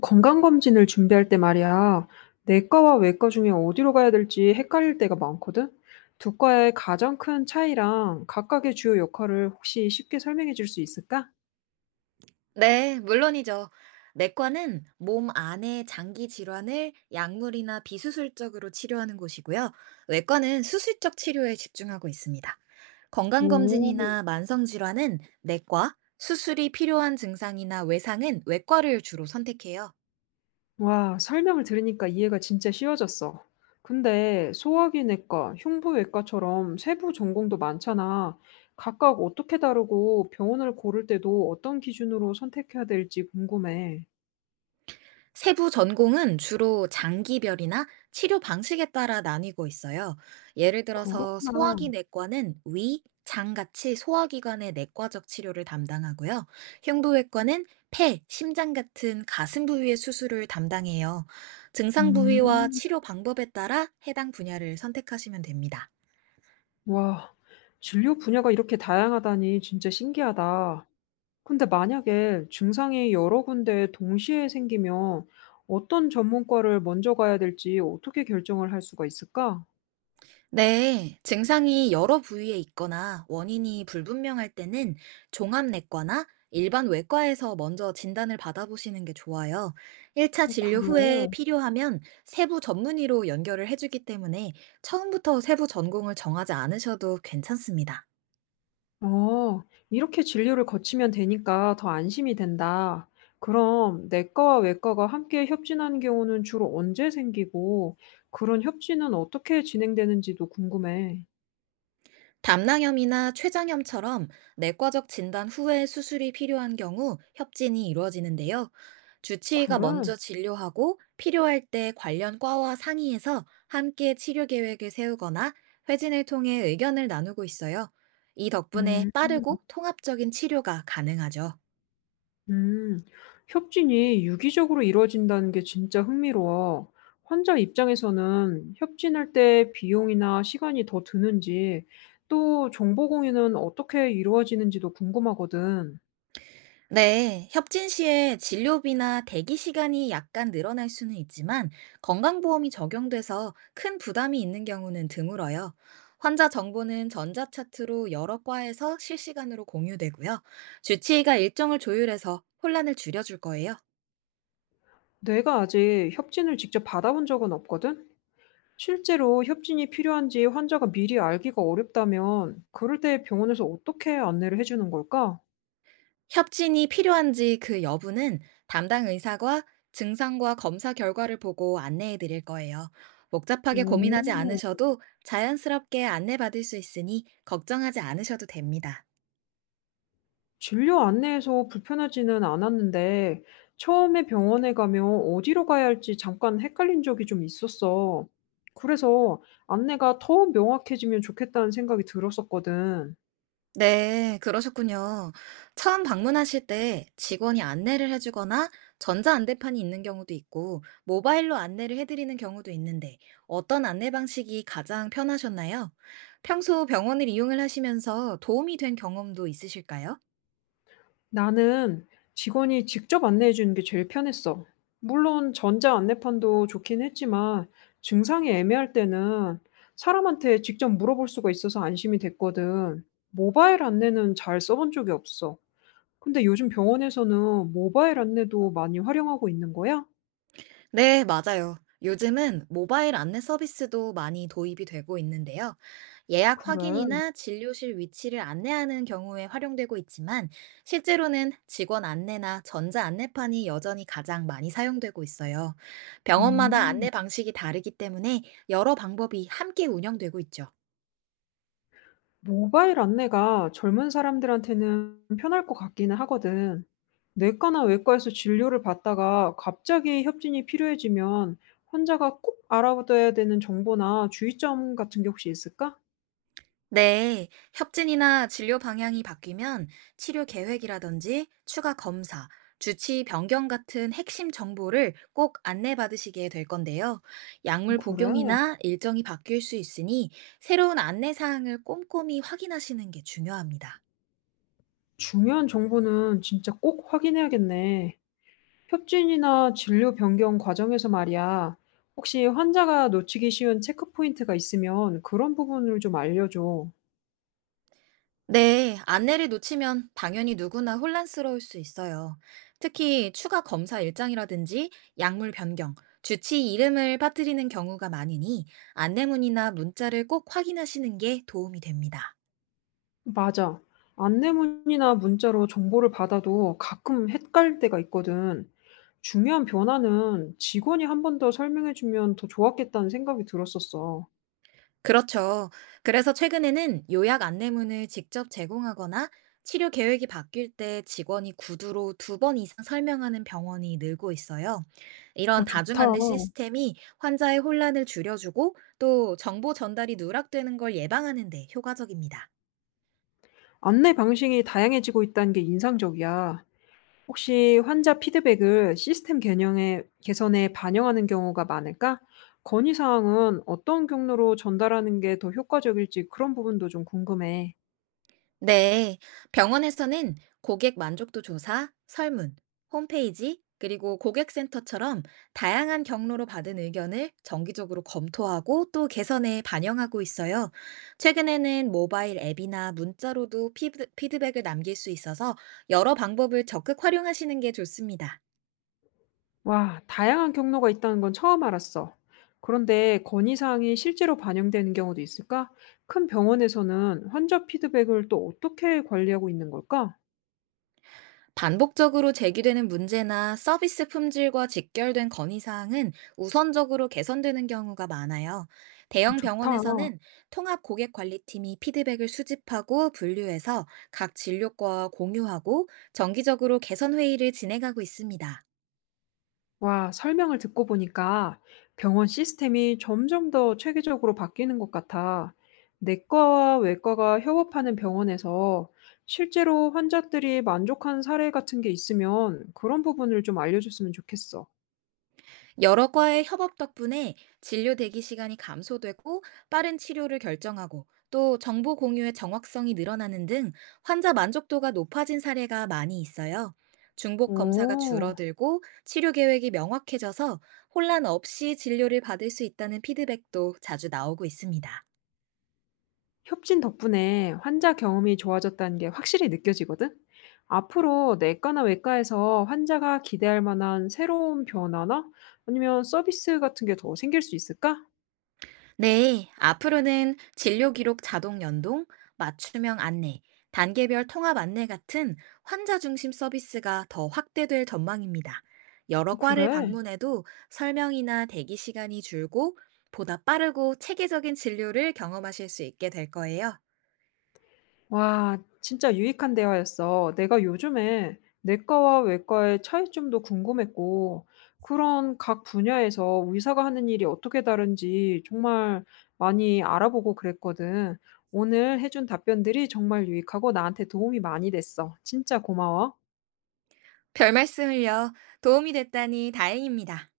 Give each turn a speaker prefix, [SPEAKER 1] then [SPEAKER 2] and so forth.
[SPEAKER 1] 건강검진을 준비할 때 말이야, 내과와 외과 중에 어디로 가야 될지 헷갈릴 때가 많거든? 두 과의 가장 큰 차이랑 각각의 주요 역할을 혹시 쉽게 설명해 줄 수 있을까?
[SPEAKER 2] 네, 물론이죠. 내과는 몸 안의 장기 질환을 약물이나 비수술적으로 치료하는 곳이고요. 외과는 수술적 치료에 집중하고 있습니다.
[SPEAKER 1] 오,
[SPEAKER 2] 건강검진이나 만성질환은 내과, 수술이 필요한 증상이나 외상은 외과를 주로 선택해요.
[SPEAKER 1] 와, 설명을 들으니까 이해가 진짜 쉬워졌어. 근데 소화기내과, 흉부외과처럼 세부 전공도 많잖아. 각각 어떻게 다르고 병원을 고를 때도 어떤 기준으로 선택해야 될지 궁금해.
[SPEAKER 2] 세부 전공은 주로 장기별이나 치료 방식에 따라 나뉘고 있어요. 예를 들어서
[SPEAKER 1] 그렇구나.
[SPEAKER 2] 소화기 내과는 위, 장 같이 소화기관의 내과적 치료를 담당하고요. 흉부외과는 폐, 심장 같은 가슴 부위의 수술을 담당해요. 증상 부위와
[SPEAKER 1] 음.
[SPEAKER 2] 치료 방법에 따라 해당 분야를 선택하시면 됩니다.
[SPEAKER 1] 와, 진료 분야가 이렇게 다양하다니 진짜 신기하다. 근데 만약에 증상이 여러 군데 동시에 생기면 어떤 전문과를 먼저 가야 될지 어떻게 결정을 할 수가 있을까?
[SPEAKER 2] 네, 증상이 여러 부위에 있거나 원인이 불분명할 때는 종합내과나 일반 외과에서 먼저 진단을 받아보시는 게 좋아요. 1차
[SPEAKER 1] 어,
[SPEAKER 2] 진료
[SPEAKER 1] 그래.
[SPEAKER 2] 후에 필요하면 세부 전문의로 연결을 해주기 때문에 처음부터 세부 전공을 정하지 않으셔도 괜찮습니다.
[SPEAKER 1] 어, 이렇게 진료를 거치면 되니까 더 안심이 된다. 그럼 내과와 외과가 함께 협진하는 경우는 주로 언제 생기고 그런 협진은 어떻게 진행되는지도 궁금해.
[SPEAKER 2] 담낭염이나 췌장염처럼 내과적 진단 후에 수술이 필요한 경우 협진이 이루어지는데요. 주치의가
[SPEAKER 1] 그래?
[SPEAKER 2] 먼저 진료하고 필요할 때 관련 과와 상의해서 함께 치료 계획을 세우거나 회진을 통해 의견을 나누고 있어요. 이 덕분에
[SPEAKER 1] 음.
[SPEAKER 2] 빠르고 통합적인 치료가 가능하죠.
[SPEAKER 1] 음, 협진이 유기적으로 이루어진다는 게 진짜 흥미로워. 환자 입장에서는 협진할 때 비용이나 시간이 더 드는지, 또 정보 공유는 어떻게 이루어지는지도 궁금하거든.
[SPEAKER 2] 네, 협진 시에 진료비나 대기 시간이 약간 늘어날 수는 있지만 건강보험이 적용돼서 큰 부담이 있는 경우는 드물어요. 환자 정보는 전자차트로 여러 과에서 실시간으로 공유되고요. 주치의가 일정을 조율해서 혼란을 줄여줄 거예요.
[SPEAKER 1] 내가 아직 협진을 직접 받아본 적은 없거든? 실제로 협진이 필요한지 환자가 미리 알기가 어렵다면, 그럴 때 병원에서 어떻게 안내를 해주는 걸까?
[SPEAKER 2] 협진이 필요한지 그 여부는 담당 의사가 증상과 검사 결과를 보고 안내해 드릴 거예요. 복잡하게 고민하지
[SPEAKER 1] 오.
[SPEAKER 2] 않으셔도 자연스럽게 안내받을 수 있으니 걱정하지 않으셔도 됩니다.
[SPEAKER 1] 진료 안내에서 불편하지는 않았는데, 처음에 병원에 가면 어디로 가야 할지 잠깐 헷갈린 적이 좀 있었어. 그래서 안내가 더 명확해지면 좋겠다는 생각이 들었었거든.
[SPEAKER 2] 네, 그러셨군요. 처음 방문하실 때 직원이 안내를 해주거나 전자 안내판이 있는 경우도 있고 모바일로 안내를 해드리는 경우도 있는데 어떤 안내 방식이 가장 편하셨나요? 평소 병원을 이용을 하시면서 도움이 된 경험도 있으실까요?
[SPEAKER 1] 나는 직원이 직접 안내해 주는 게 제일 편했어. 물론 전자 안내판도 좋긴 했지만, 증상이 애매할 때는 사람한테 직접 물어볼 수가 있어서 안심이 됐거든. 모바일 안내는 잘 써본 적이 없어. 근데 요즘 병원에서는 모바일 안내도 많이 활용하고 있는 거야?
[SPEAKER 2] 네, 맞아요. 요즘은 모바일 안내 서비스도 많이 도입이 되고 있는데요. 예약
[SPEAKER 1] 그래.
[SPEAKER 2] 확인이나 진료실 위치를 안내하는 경우에 활용되고 있지만, 실제로는 직원 안내나 전자 안내판이 여전히 가장 많이 사용되고 있어요. 병원마다
[SPEAKER 1] 음.
[SPEAKER 2] 안내 방식이 다르기 때문에 여러 방법이 함께 운영되고 있죠.
[SPEAKER 1] 모바일 안내가 젊은 사람들한테는 편할 것 같기는 하거든. 내과나 외과에서 진료를 받다가 갑자기 협진이 필요해지면 환자가 꼭 알아둬야 되는 정보나 주의점 같은 게 혹시 있을까?
[SPEAKER 2] 네, 협진이나 진료 방향이 바뀌면 치료 계획이라든지 추가 검사, 주치 변경 같은 핵심 정보를 꼭 안내받으시게 될 건데요. 약물
[SPEAKER 1] 그래.
[SPEAKER 2] 복용이나 일정이 바뀔 수 있으니 새로운 안내 사항을 꼼꼼히 확인하시는 게 중요합니다.
[SPEAKER 1] 중요한 정보는 진짜 꼭 확인해야겠네. 협진이나 진료 변경 과정에서 말이야. 혹시 환자가 놓치기 쉬운 체크포인트가 있으면 그런 부분을 좀 알려줘.
[SPEAKER 2] 네, 안내를 놓치면 당연히 누구나 혼란스러울 수 있어요. 특히 추가 검사 일정이라든지 약물 변경, 주치 이름을 빠뜨리는 경우가 많으니 안내문이나 문자를 꼭 확인하시는 게 도움이 됩니다.
[SPEAKER 1] 맞아. 안내문이나 문자로 정보를 받아도 가끔 헷갈릴 때가 있거든. 중요한 변화는 직원이 한 번 더 설명해주면 더 좋았겠다는 생각이 들었었어.
[SPEAKER 2] 그렇죠. 그래서 최근에는 요약 안내문을 직접 제공하거나 치료 계획이 바뀔 때 직원이 구두로 2번 이상 설명하는 병원이 늘고 있어요. 이런
[SPEAKER 1] 어,
[SPEAKER 2] 다중
[SPEAKER 1] 좋다.
[SPEAKER 2] 안내 시스템이 환자의 혼란을 줄여주고 또 정보 전달이 누락되는 걸 예방하는 데 효과적입니다.
[SPEAKER 1] 안내 방식이 다양해지고 있다는 게 인상적이야. 혹시 환자 피드백을 시스템 개념에 개선에 반영하는 경우가 많을까? 건의 사항은 어떤 경로로 전달하는 게 더 효과적일지 그런 부분도 좀 궁금해.
[SPEAKER 2] 네, 병원에서는 고객 만족도 조사, 설문, 홈페이지, 그리고 고객센터처럼 다양한 경로로 받은 의견을 정기적으로 검토하고 또 개선에 반영하고 있어요. 최근에는 모바일 앱이나 문자로도 피드백을 남길 수 있어서 여러 방법을 적극 활용하시는 게 좋습니다.
[SPEAKER 1] 와, 다양한 경로가 있다는 건 처음 알았어. 그런데 건의 사항이 실제로 반영되는 경우도 있을까? 큰 병원에서는 환자 피드백을 또 어떻게 관리하고 있는 걸까?
[SPEAKER 2] 반복적으로 제기되는 문제나 서비스 품질과 직결된 건의사항은 우선적으로 개선되는 경우가 많아요. 대형
[SPEAKER 1] 좋다.
[SPEAKER 2] 병원에서는 통합 고객 관리팀이 피드백을 수집하고 분류해서 각 진료과와 공유하고 정기적으로 개선 회의를 진행하고 있습니다.
[SPEAKER 1] 와, 설명을 듣고 보니까 병원 시스템이 점점 더 체계적으로 바뀌는 것 같아. 내과와 외과가 협업하는 병원에서 실제로 환자들이 만족한 사례 같은 게 있으면 그런 부분을 좀 알려줬으면 좋겠어.
[SPEAKER 2] 여러 과의 협업 덕분에 진료 대기 시간이 감소되고 빠른 치료를 결정하고 또 정보 공유의 정확성이 늘어나는 등 환자 만족도가 높아진 사례가 많이 있어요. 중복 검사가
[SPEAKER 1] 오,
[SPEAKER 2] 줄어들고 치료 계획이 명확해져서 혼란 없이 진료를 받을 수 있다는 피드백도 자주 나오고 있습니다.
[SPEAKER 1] 협진 덕분에 환자 경험이 좋아졌다는 게 확실히 느껴지거든? 앞으로 내과나 외과에서 환자가 기대할 만한 새로운 변화나 아니면 서비스 같은 게 더 생길 수 있을까?
[SPEAKER 2] 네, 앞으로는 진료 기록 자동 연동, 맞춤형 안내, 단계별 통합 안내 같은 환자 중심 서비스가 더 확대될 전망입니다. 여러 과를
[SPEAKER 1] 그래.
[SPEAKER 2] 방문해도 설명이나 대기 시간이 줄고 보다 빠르고 체계적인 진료를 경험하실 수 있게 될 거예요.
[SPEAKER 1] 와, 진짜 유익한 대화였어. 내가 요즘에 내과와 외과의 차이점도 궁금했고, 그런 각 분야에서 의사가 하는 일이 어떻게 다른지 정말 많이 알아보고 그랬거든. 오늘 해준 답변들이 정말 유익하고 나한테 도움이 많이 됐어. 진짜 고마워.
[SPEAKER 2] 별 말씀을요. 도움이 됐다니 다행입니다.